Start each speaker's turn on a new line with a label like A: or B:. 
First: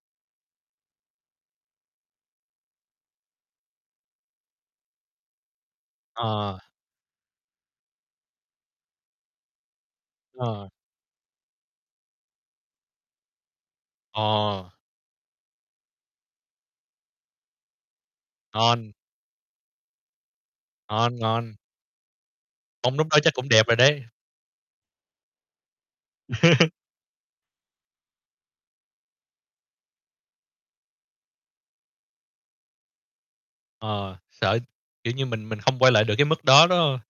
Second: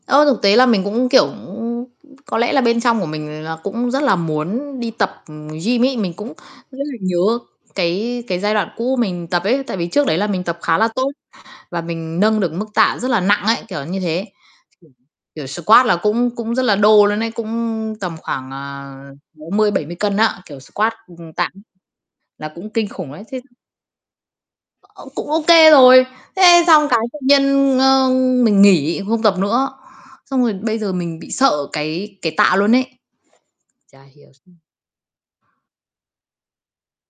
A: Ơ, thực tế là mình cũng, kiểu, cũng có lẽ là bên trong của mình nó cũng rất là muốn đi tập, ừm, gym ấy, mình cũng
B: Ờ.
A: rất là nhớ cái cái giai đoạn cũ mình tập ấy tại vì trước đấy là mình tập
B: Ờ.
A: khá là tốt và mình nâng được mức tạ rất là nặng ấy, kiểu như thế.
B: Ờ.
A: [unintelligible] Kiểu squat là cũng cũng rất là đô luôn ấy, cũng tầm khoảng,
B: Ngon.
A: ờ, 60, 70 cân á, kiểu, squat
B: Ngon,
A: cùng
B: ngon.
A: tạ, là cũng kinh
B: Mông lúc
A: khủng
B: đó
A: ấy.
B: chắc
A: Thế
B: cũng đẹp rồi đấy.
A: Ơ, cũng ô kê rồi, thế xong cái tự nhiên, ơ, mình nghỉ, không tập nữa, xong rồi bây giờ mình bị sợ cái cái tạ luôn ấy. Chả
B: Ờ,
A: hiểu
B: sợ,
A: [unintelligible]
B: kiểu như, mình mình không quay lại được cái mức đó, đúng hông?